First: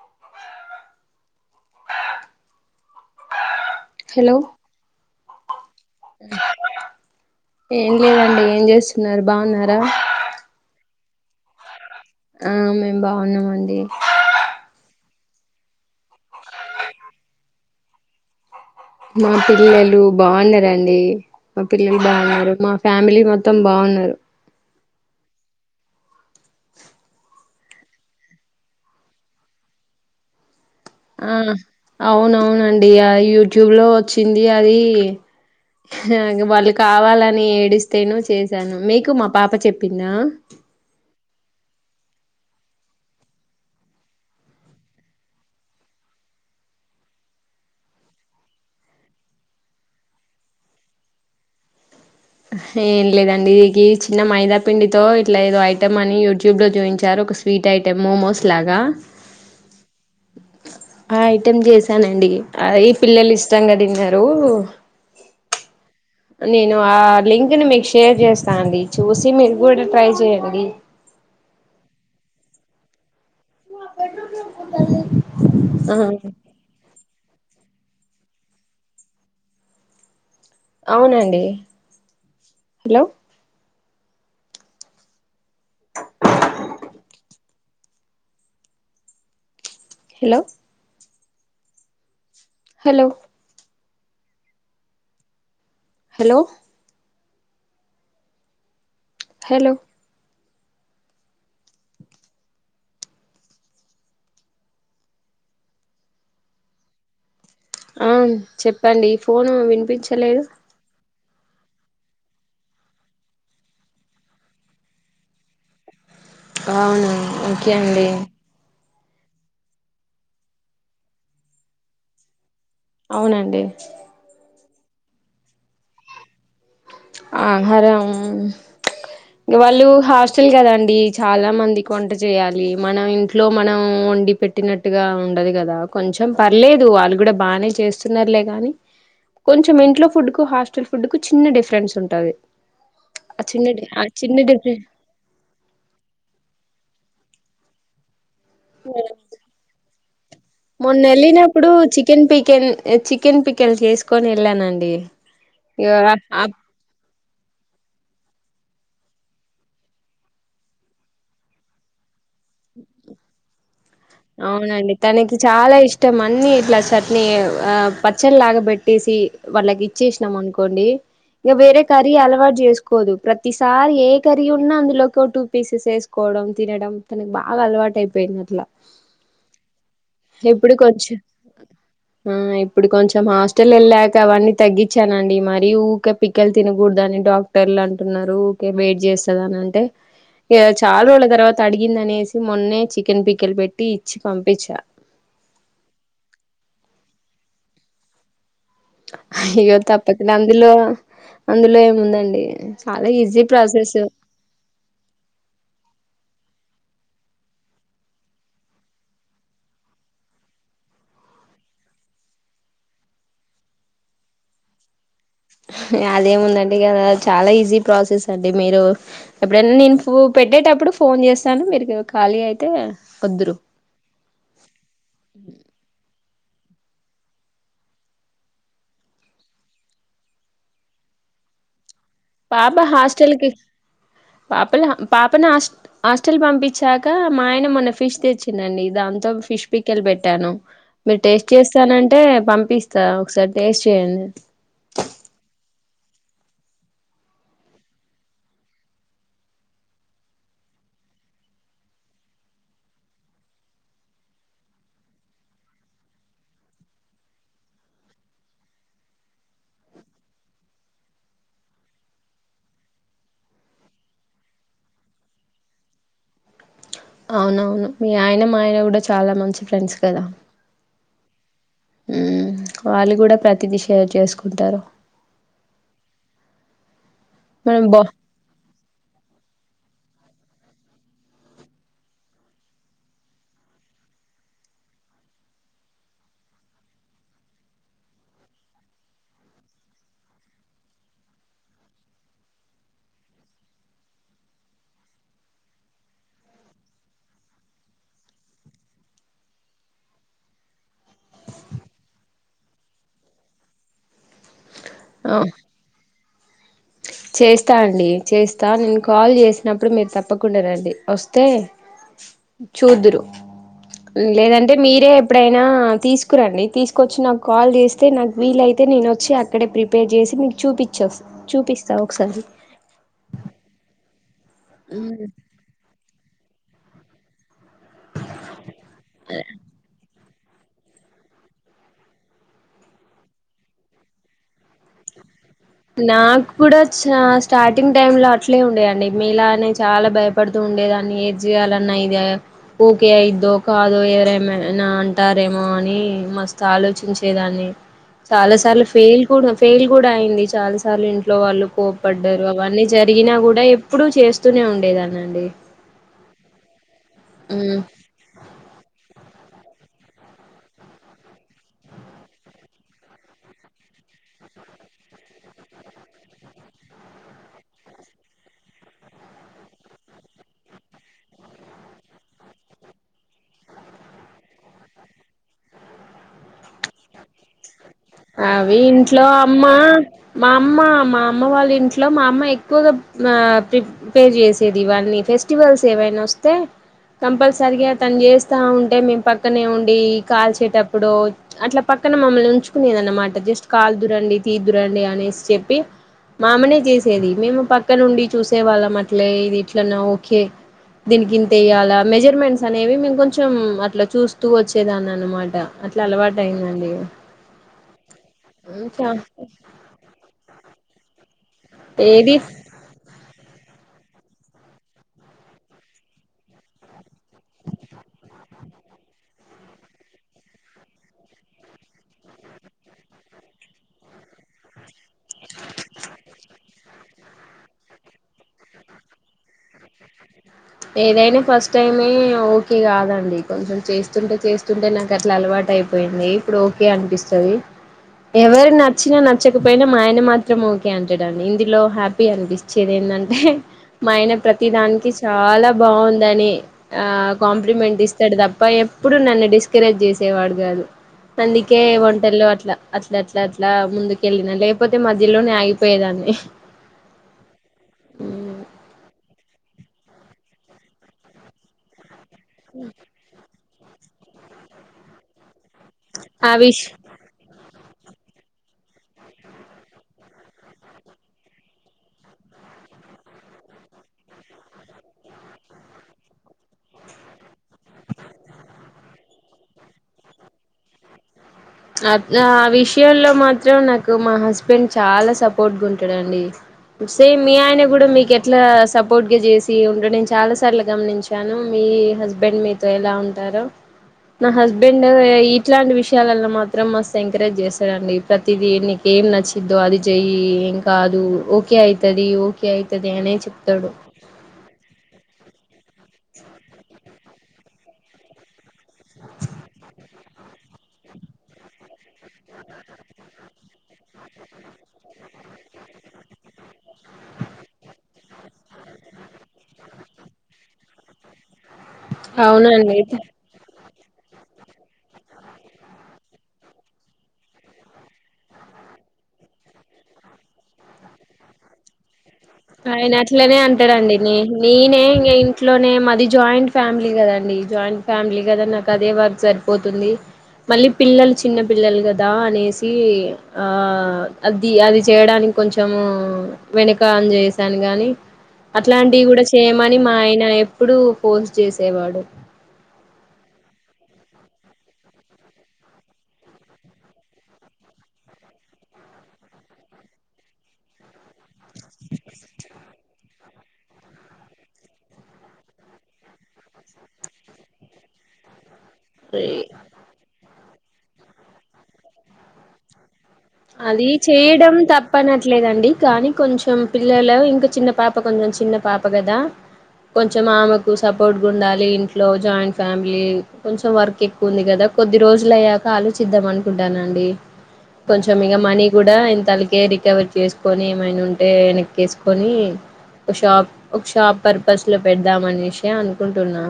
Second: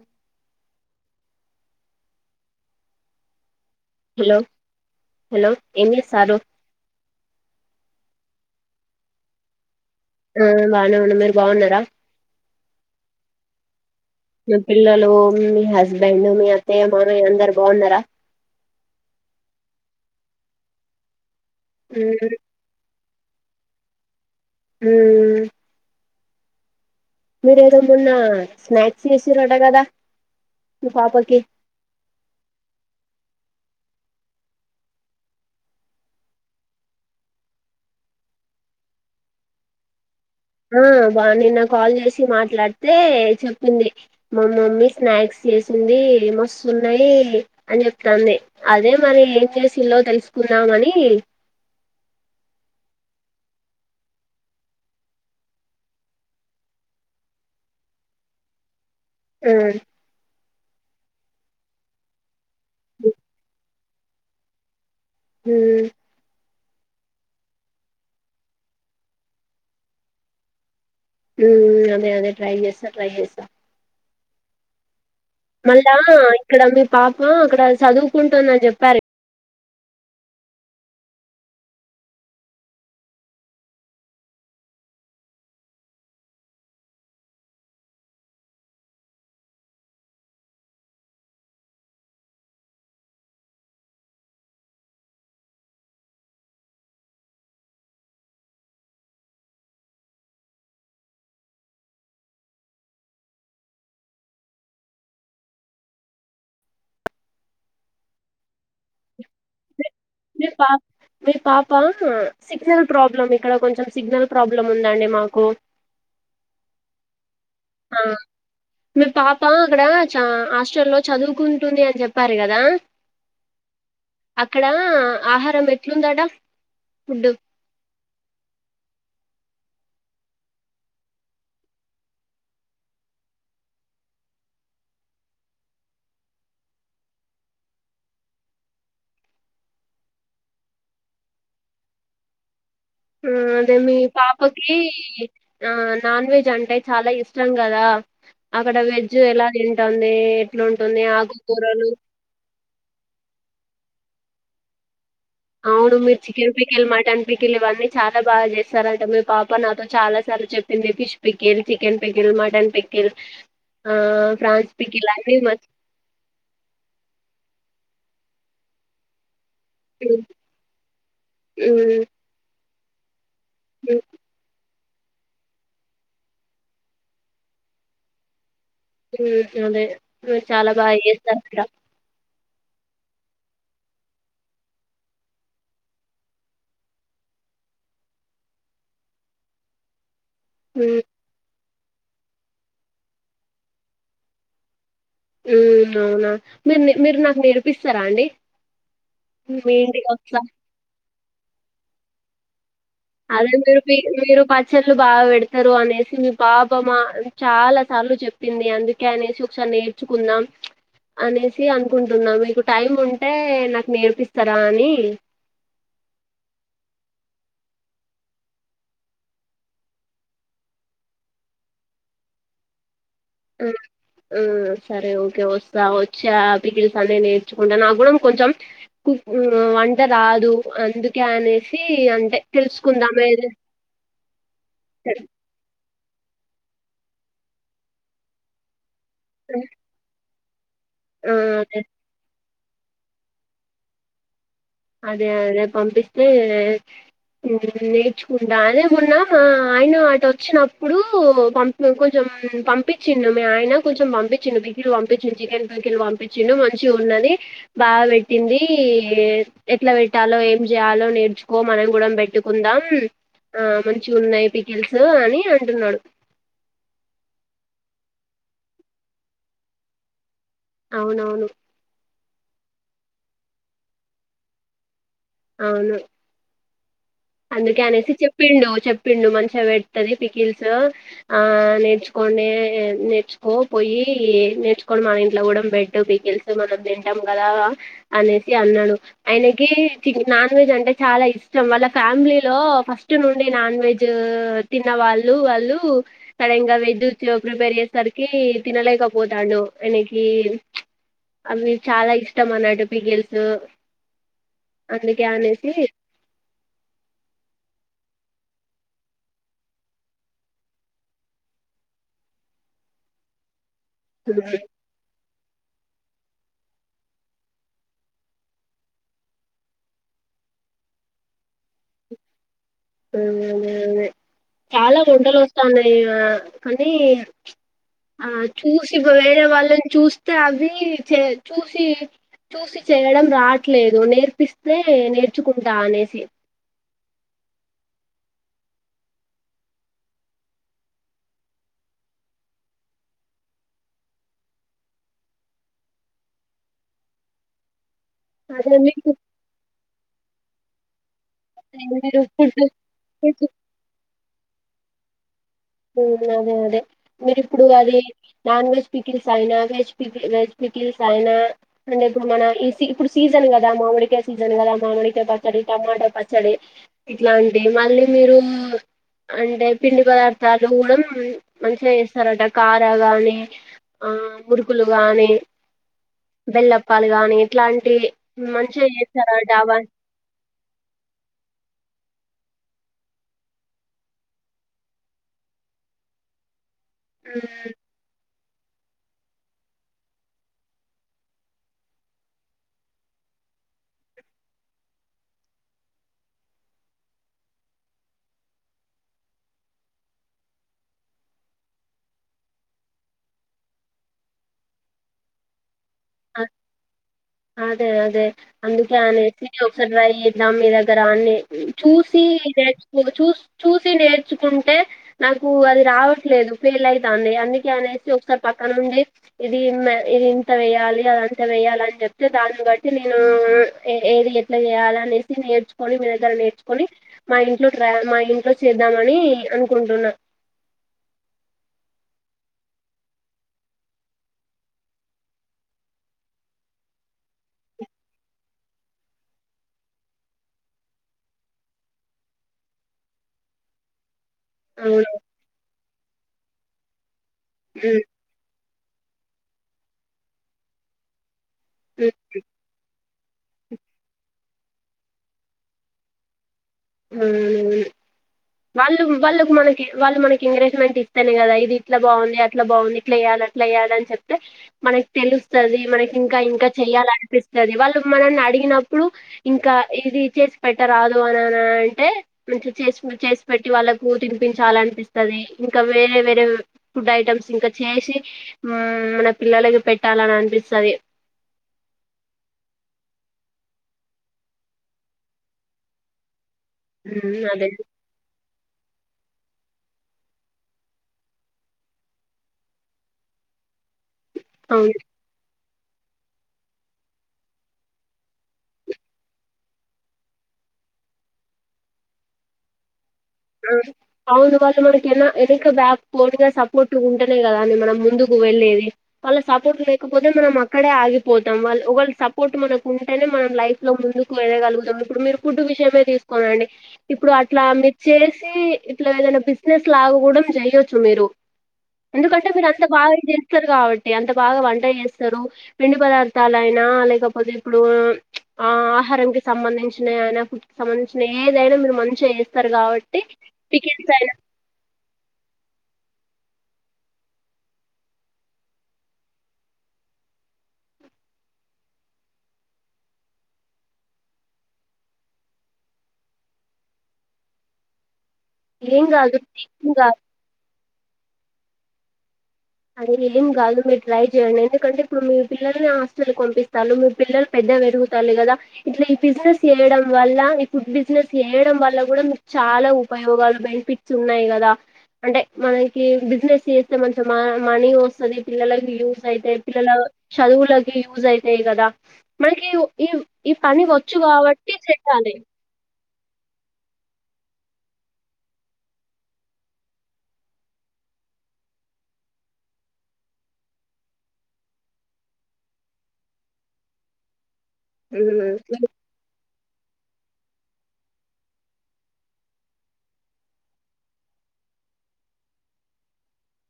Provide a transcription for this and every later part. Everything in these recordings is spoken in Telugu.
అ హలో హలో ఏం చేస్తారు ఏం లేదండి ఏం జేస్తున్నారు బావున్నారా ఆ బానే ఉన్నా మీరు బావున్నారా ఆ మేం బావున్నామండి మీ పిల్లలు మీ హస్బెండు మీ అత్తయ్య మామయ్య అందరు బావున్నారా మా పిల్లలు బాన్నరండి మా పిల్లలు మ్మ్ బాగున్నారు మా ఫ్యామిలీ మొత్తం బావున్నారు ఊ మీర ఏదో మొన్న స్నాక్సి జేసిర్రంట గదా ఆ అవునవునండి ఆ యూట్యూబ్ లో వొచ్చింది అది హా ఇంగ వాళ్ళు కావాలని ఏడిస్తేను చేశాను మీకు మా పాప చెప్పిందా మాట్లాడ్తే చెప్పింది మా మమ్మీ స్నాక్స్ జేసింది మస్తున్నాయ్ అని జెప్తాంది అదే మరి ఏం జేసిల్లో తెలుసుకుందామని అహ ఏం లేదండి ఇగి చిన్న మైదా పిండితో ఇట్లా ఏదో ఐటమ్ అని యూట్యూబ్ లో చూయించారు ఒక స్వీట్ ఐటమ్ మోమోస్ లాగా ఉమ్ ఆ ఐటమ్ చేసానండి అ ఈ పిల్లలు ఇష్టంగా తిన్నారు ఉమ్ నేను ఆ లింక్ ని మీకు షేర్ చేస్తానండి చూసి మీరు కూడా ట్రై చేయండి ఉమ్ అదే అదే ట్రై చేస్తా ట్రై చేస్తా [unintelligible] మళ్ళా ఆ ఇక్కడ మీ పాప అక్కడ చదువుకుంటుందని చెప్పారె అవునండి hello hello hello hello hello ఆ చెప్పండి ఫోను వినిపించలేదు మీ పాప మీ పాప సిగ్నల్ ప్రాబ్లం ఇక్కడ కొంచెం సిగ్నల్ ప్రాబ్లం ఉందండి మాకు అవునా ఓకే ఆ అండి మీ పాప అక్కడ చ హాస్టల్లో చదువుకుంటుంది అని చెప్పారు కదా అవునండి అక్కడ ఆహారం ఎట్లుందాడా ఆహారం వాళ్ళు హాస్టల్ కదండి చాలా మందికి వంట చేయాలి మనం ఇంట్లో మనం వండి పె ట్టినట్టుగా ఉండదు కదా కొంచెం పర్లేదు వాళ్ళు కూడా బానే చేస్తున్నారులే గాని కొంచెం ఇంట్లో ఫుడ్ కు హాస్టల్ ఫుడ్ కు చిన్న డిఫరెన్స్ ఉంటది ఆ ఉమ్ చిన్న అదే డి మీ ఆ చిన్న పాపకి డిఫరెన్ ఆ నాన్ వెజ్ అంటే చాలా ఇష్ ష్టం కదా అక్కడ వెజ్ ఎలా తింటుంది మొన్న ఎట్లుంటుంది వెళ్ళినప్పుడు ఆకుకూరలు పికిల్ చేసుకొని వెళ్ళానండి ఇగ అవును మీరు అప్ చికెన్ పికిల్ మటన్ పికిల్ ఇవన్నీ చాలా బాగా చేస్తారంట మీ పాప నాతో చాలా సార్లు చెప్పింది fish pickle chicken pickle mutton pickle ఆహ్, ఫ్రాన్స్ అవునండి పికిల్ అన్నీ తనకి మస్తు చాలా ఇష్టం అన్ని ఇట్లా చట్ని ఆ పచ్చడి లాగ పెట్టేసి వాళ్ళకి హ్మ్. ఇచ్చేసినాం అనుకోండి ఇంకా వేరే కర్రీ అలవాటు చేసుకు కొదు ప్రతి సారి హ్మ్. ఏ కర్రీ ఉన్న అందు లో ఒక టూ పీసెస్ వేసుకోవడం తినడం తనకి బాగా అలవాటు అయిపోయింది అట్లా ఉమ్ అదే మీరు చాలా బాగా చేస్తారు అంట ఉమ్ ఇప్పుడు కొంచెం హాస్టల్ వెళ్ళాక అవన్నీ తగ్గిచ్చానండీ మరీ ఊక పికెల్ తినకూడదని డాక్టర్లు అంటున్నారు ఉకే వేడి చేస్తదని అంటే ఇగ హ్మ్. చాలా రోజుల తర్వాత అడిగిందనేసి మొన్నే చికెన్ పికిల్ పెట్టి ఇచ్చి పంపించ ఉమ్ అవునా మీరు నె మీరు నాకు నేర్పిస్తారా అండి మీ అయ్యో తప్పకుండా ఇంటికొస్తా. అందులో అందులో ఏముందండి చాలా ఈజీ అదే మీరు పి ప్రాసెస్ మీరు పచ్చళ్ళు బాగా పెడతారు అనేసి మీ పా ప మా చాలా సార్లు చెప్పింది అందుకే అనేసి ఒకసారి నేర్చుకుందాం అనేసి అనుకుంటున్నా మీకు టైం ఉంటే నాకు నేర్పిస్తారా అని అదేముందండి కద చాలా ఈజీ ప్రాసెస్ అండి మీరు ఎప్పుడైనా నేను [unintelligible] పెట్టేటప్పుడు ఫోన్ చేస్తాను మీరు ఖాళీ అయితే వద్దురు ఉమ్ ఉమ్ సరే ఓకే వస్తా ఆహ్ పికిల్స్ అదే నేర్చుకుంటా నాకు కూడా కొంచెం కుక్ వంట రాదు అందుకు. కనేసి. పాప హాస్టల్కి పాపల తెలుసు పాపను హాస్ట హాస్టల్ పంపించాక మా ఆయన మొన్న ఫిష్ తెచ్చిందండి దాంతో ఫిష్ పిక్కెల్ పెట్టాను. మీరు ఆ! టేస్ట్ అదే చేస్తానంటే పంపిస్తా ఒకసారి టేస్ట్ చేయండి. అదే రేపు పంపిస్తే. నేర్చుకుంటా అదే మొన్న ఆయన అటు వచ్చినప్పుడు పంపి కొంచెం. ఉమ్ పంపించిండు మీ ఆయన కొంచంపించిండు పికిలు పంపించిండు చికెన్ పీకిలు పంపించిండు మంచిగున్నది. బాగా పెట్టింది. ఎట్లా పెట్టాలో ఏం చేయాలో నేర్చుకో మనం కూడా పెట్టుకుందాం. ఆహ్ మంచిగున్నాయి పికెల్సు అని అంటున్నాడు. అవునవును మీ ఆయన మా ఆయన కూడా చాలా మంచి ఫ్రెండ్స్ కదా. అవునవును. ఉమ్ వాళ్ళు కూడా ప్రతిది షేర్ చేసుకుంటారు. అవును. అందుకే మనం బా అనేసి చెప్పిండు చెప్. పిండు మంచిగా పెడుతది పికిల్స్ ఆహ్ నేర్చుకోండే నేర్చుకో పోయి. ఏం నేర్చుకోండి మన ఇంట్లో కూడా పెట్టు పీకిల్స్ మనం తింటాం కదా అనేసి అన్నాడు. ఆయనకి చికె నాన్ వెజ్ అంటే చాలా ఇష్టం వాళ్ళకీ. ఫ్యామిలీలో ఫస్ట్ నుండే నాన్ వెజ్ తిన్న వాళ్ళు వాళ్ళు సడన్గా వెజ్. ఇది ప్రిపేర్ చేసరికి తినలేకపోతాండు ఆయనకి ప్చ్. అవి చాలా ఇష్టం అన్నట్టు పికీల్సు అందుకే ఆ అనేసి. చేస్తా అండి చేస్తా నేను కాల్ చేసినప్పుడు మీరు తప్పకుండా రండి వస్తే. చూదురు ఉమ్, అదే లేదంటే మీరే ఎప్పుడై ఆహ్ తీసుకురండి తీసుకొచ్చి నాకు కాల్ చేస్తే నాకు వీలైతే నేను వచ్చి అక్కడే ప్రిపేర్ చేసి మీకు. చూపించి వస్ చూపిస్తా ఒకసారి. అదే అదే చాలా మ్మ్ వంటలు వస్తాన్నాయి కానీ. ఆహ్ చూసి వేరే వాళ్ళని చూస్తే అవి చే చూసి. చూసి చేయడం రాట్లేదు నేర్పిస్తే నేర్. నాకు కూడా చ స్టార్ట్. సార్టింగ్ టైమ్ లో అట్లే ఉండేయండి మీలానే చాలా భయపడుతూ ఉండేదాన్ని ఏది చేయాలన్నా ఇదే. ఊకే అయిద్దో కాదో ఎవరేమైనా అంటారేమో అని మస్తు ఆలోచించేదాన్ని. చాలా అదే సార్లు మీకు ఫెయిల్ కూడా ఫెయిల్ కూడా అయింది చాలా సార్లు ఇన్. ఇంట్లో వాళ్ళు మీరు కోపడ్డారు ఫుడ్ అవన్నీ జరిగినా అదే కూడా ఎప్పుడు చేస్తూనే ఉండేదాన్ని అండి. అదే అదే మీరు ఇప్పుడు మ్మ్ అది నాన్ వెజ్ పిక్ సైనా వెజ్ పీకిల్స్ వెజ్ పికిల్స్ సైన మన ఇప్పుడు మన సీజన్ కదా మా. క సీజన్ కదా మామిడికాయ పచ్చడి టమాటా పచ్చడి ఇట్లాంటివి మళ్ళీ మీరు. అంటే పిండి పదార్థాలు కూడా మంచిగా చేస్తారంట కారా గాని. ఆహ్ మురుకులు గానీ బెల్లప్పాలు గానీ ఇట్లాంటి. అవి మంచిగా ఇంట్లో చేస్తారట అమ్మ అవ మా అమ్మ మా అమ్మ వాళ్ళ ఇంట్లో మా అమ్మ. ఎక్కువగా ఆహ్ ప్రిపేర్ చేసేది ఇవన్నీ ఫెస్టివల్స్ ఏవైనా వస్తే. ఉమ్, కంపల్సరిగా ఆతను చేస్తే. వస్తా ఉంటే మేము పక్కనే ఉండి కాల్చేటప్పుడు అట్లా పక్కన మమ్మల్ని ఉంచు. లేదనమాట జస్ట్ కాలుదురండి తీదురండి అనేసి చెప్పి. మా అమ్మనే చేసేది మేము పక్కన ఉండి చూసే వాళ్ళం అట్లే ఇది ఇట్లన్నా ఓకే. దీనికి ఇంత వెయ్యాల మెజర్మెంట్స్ అనేవి మేము కొంచెం అట్లా చూస్తూ వచ్చేదాన్ని అనమాట అట్లా ఆ అలవాటు అయిందండి ఇగ అదే అదే అందుకే అనేసి ఒకసారి ట్రై చేద్దాం మీ దగ్గర అని చూసి ఏది నేచుకో చూస్ చూసి నేర్చుకుంటే నాకు అది రావట్లేదు ఫెయిల్ అయితాంది అందుకే అనేసి ఒకసారి పక్ అనుంది ఇది మ్మ్ ఇదింత వేయ్యాలి అదంత వేయాల అన్ చెప్తే దాన్ని బట్టి నేను ఏది ఎట్లా చేయాల చూసి నేర్చుకొని మీ దగ్గర నేర్చుకొని మా ఇంట్లో ట్ర మా ఇంట్లో చేద్దామని అన్ ఏదైన ఫస్ట్ టైమే ఓకే కాదండి కొంచెం చేస్తుంటె చేస్తుంటే నాకు అట్ల అలవాటయిపోయింది ఇప్పుడు ఓకే అనిపిస్తుంది ద [unintelligible] ఎవరు నచ్చిన నచ్చకపోయినా మా ఆయన మాత్రం ఓకే అంటడండి ఇందులో హ్యాపీ అనిపిచేది అంటే మా ఆయన ప్రతిదానికి అవును చాలా బాగుందని ఆ కాంప్లిమెంట్ ఉమ్, ఇస్తడు తప్ప ఎప్పుడు నన్ను డిస్కరేజ్ జేసేవాడు కాదు అందుకే ఉమ్, వంటల్లో అట్ల అట్లట్లట్లా ముందుకెళ్ళి లేపోతే మధ్యిలోనే ఆగిపోయేదాన్ని ఉమ్మ్మ్మ్ వాళ్ళు వాళ్ళకు మనకి వాళ్ళు మనకి ఎంకరేజ్మెంట్ ఇత్తేనే కదా ఇది ఇట్ల బాగుంది అట్లా బాగుంది ఇట్లేయాలి అట్లేయాలన్ చెప్తే మనకి తెలుసు స్తది మనకి ఇంకా ఆ ఇంకా విష్ చెయ్యాలనిపిస్తది వాళ్ళ మనల్నడిగినప్పుడు ఇంకా ఇది చేసి పెట్టరాదు అనని అంటే మంచి చేసి చెస్పెట్టి వాళ్ళకు తినిపించాలనిపిస్తది ఇంకా వేరే వేరే ఫుడ్ ఐటమ్స్ ఇంక చేసి మన పిల్లలకి పెట్టాలనన్పిస్తది అట్లా ఆ విషయల్లో మాత్రం నాకు మా హస్బెండ్ చాల సపోర్ట్గుంటడండి సేమ్ మీ అదే ఆయన గుడ మీకె అట్లా సపోర్ట్గజేసి ఉండడం చాలా సార్లు గమనించాను మీ హస్బెండ్ మీతో ఎలా ఉంటా హలో నా అవును హస్బెండ్ ఇట్లాంటి విషయాలల్లో మాత్ మాత్రం మస్తు ఎంకరేజ్ చేస్తడండి ప్రతిదీ నీకేం నచ్చిద్దో అది చెయ్యి ఎంకాదు ఓకె ఓకె అయితది ఓకె అయితది అనే ఆ చెప్తాడు అవును వాళ్ళు మనకెన్న వెనుక బ్యాక్బోన్ గా సపోర్టుగుంటేనే కదా అండి మనం ముందుకు వెళ్లేేది వాళ్ళ సపోర్ట్ లేకపోతే మనం అక్కడే ఆగిపోతాం వాళ్ళ ఒకళ్ళ సపోర్ట్ మనకుంటేనే మనం లైఫ్ లో ముందుకు వేయగలుగుతం ఇప్పుడు మీరు ఫుడ్ విషయమే తీసుకోనండి ఇప్పుడు అట్లా మీ చేసి ఇట్ల ఏదైనా బిజినెస్ లాగ గూడ జెయ్యొచ్చు మీరు ఎందుకంటే మీరంత అవునండి బాగా జేస్తరు కాబట్టి ఎంత బాగా వంట చేస్తరు పిండి పదార్థాలయినా లేకపోతే ఇప్పుడు ఆ ఆహారం కి సంబంధించినయనా ఫుడ్ కి సంబంధించిన ఏదైనా మీరు మంచిగా చేస్తారు కాబట్టి, ఆయనట్లనే పికిల్స్ అంటడండి అయినా నీనే ఇంగ ఇంట్లోనే మది జాయింట్ ఫ్యామిలీ కదండి జాయింట్ ఫ్యామిలీ కదా నాకదే వర్క్ సరిపోతుంది మళ్ళీ పిల్లల్ చిన్న పిల్లలు కదా అనేసి ఆ అది అది చేయడాని కొంచము వెనకా అన్ చేసాను గాని ఏం అట్లాంటివి కూడా కాదు చేయమని మా ఆయన ఎప్పుడూ ఫోర్స్ చేసేవాడు అది ఏం కాదు మీరు ట్రై చేయండి ఎందుకంటే ఇప్పుడు మీ పిల్లల్ని హస్టల్ పంపిస్తారు మీ పిల్లలు పెద్దగై ది కదా ఇట్లా ఈ బిజినెస్ చేయడం వల్ల ఈ ఫుడ్ బిజినెస్ చేయడం వల్ల కూడా మీకు చాలా ఉపయోగాలు బెనిఫిట్సున్నయ్ గదా అంటే మనకి బిజినెస్ చేస్తే మంచ్ ఆ మనీ వస్తది పిల్లలకి యూసైతాయ్ పిల్లల చదువుల్ లకి యూసైతాయ్ కదా మనకి ఈ ఈ పని అదీ వచ్చు కాబట్టి చేయడం చెయ్యాలి తప్పనట్లేదండి కానీ కొంచెం పిల్లలు ఇంక చిన్నపాప కొంచెం చిన్న పాప గదా కొంచెం ఆమెకు సపోర్ట్గుండాలి ఇంట్లో జాయింట్ ఫ్యామిలీ కొంచెం వర్కెక్కువుంది గద కొద్ది రోజులయ్యాక ఆలోచిద్దాం అనుకుంటాన్న అండి కొంచెం ఇగ మనీ కూడా ఇంత కే రికవర్ చేసుకొని ఏమైనా ఉంటే వెనక్కే సుకొని ఒక షాప్ ఒక షాప్ పర్పస్ లో పెడదామ అనే సి అనుకుంటున్నా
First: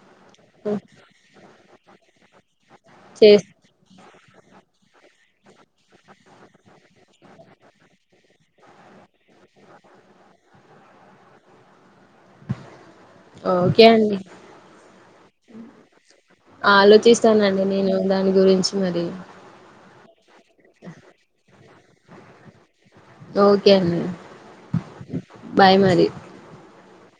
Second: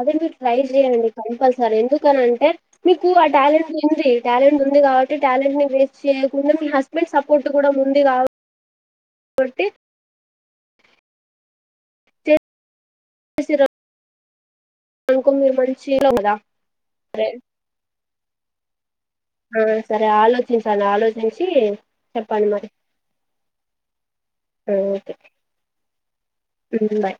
అదే మీరు ట్రై చెయ్యండి కంపల్సరీ ఎందుకని అంటే మీకు ఆ చే టాలెంట్ ఉంది టాలెంట్ ఉంది కాబట్టి టాలెంట్ ని వేస్ట్ చేయకుండా మీ హస్బెండ్ సపోర్ట్ కూడా ఉంది కాబట్టి ఓకేండి అకు మీ మంచించి [unintelligible] ఆలోచిస్తానండి నేను దాని గురించి మరి ఆ సరే ఆలోచించండి ఆలోచించి చెప్పండీ మరి ఓకే అండి ఆ, ఓకే బాయ్ మరి బాయ్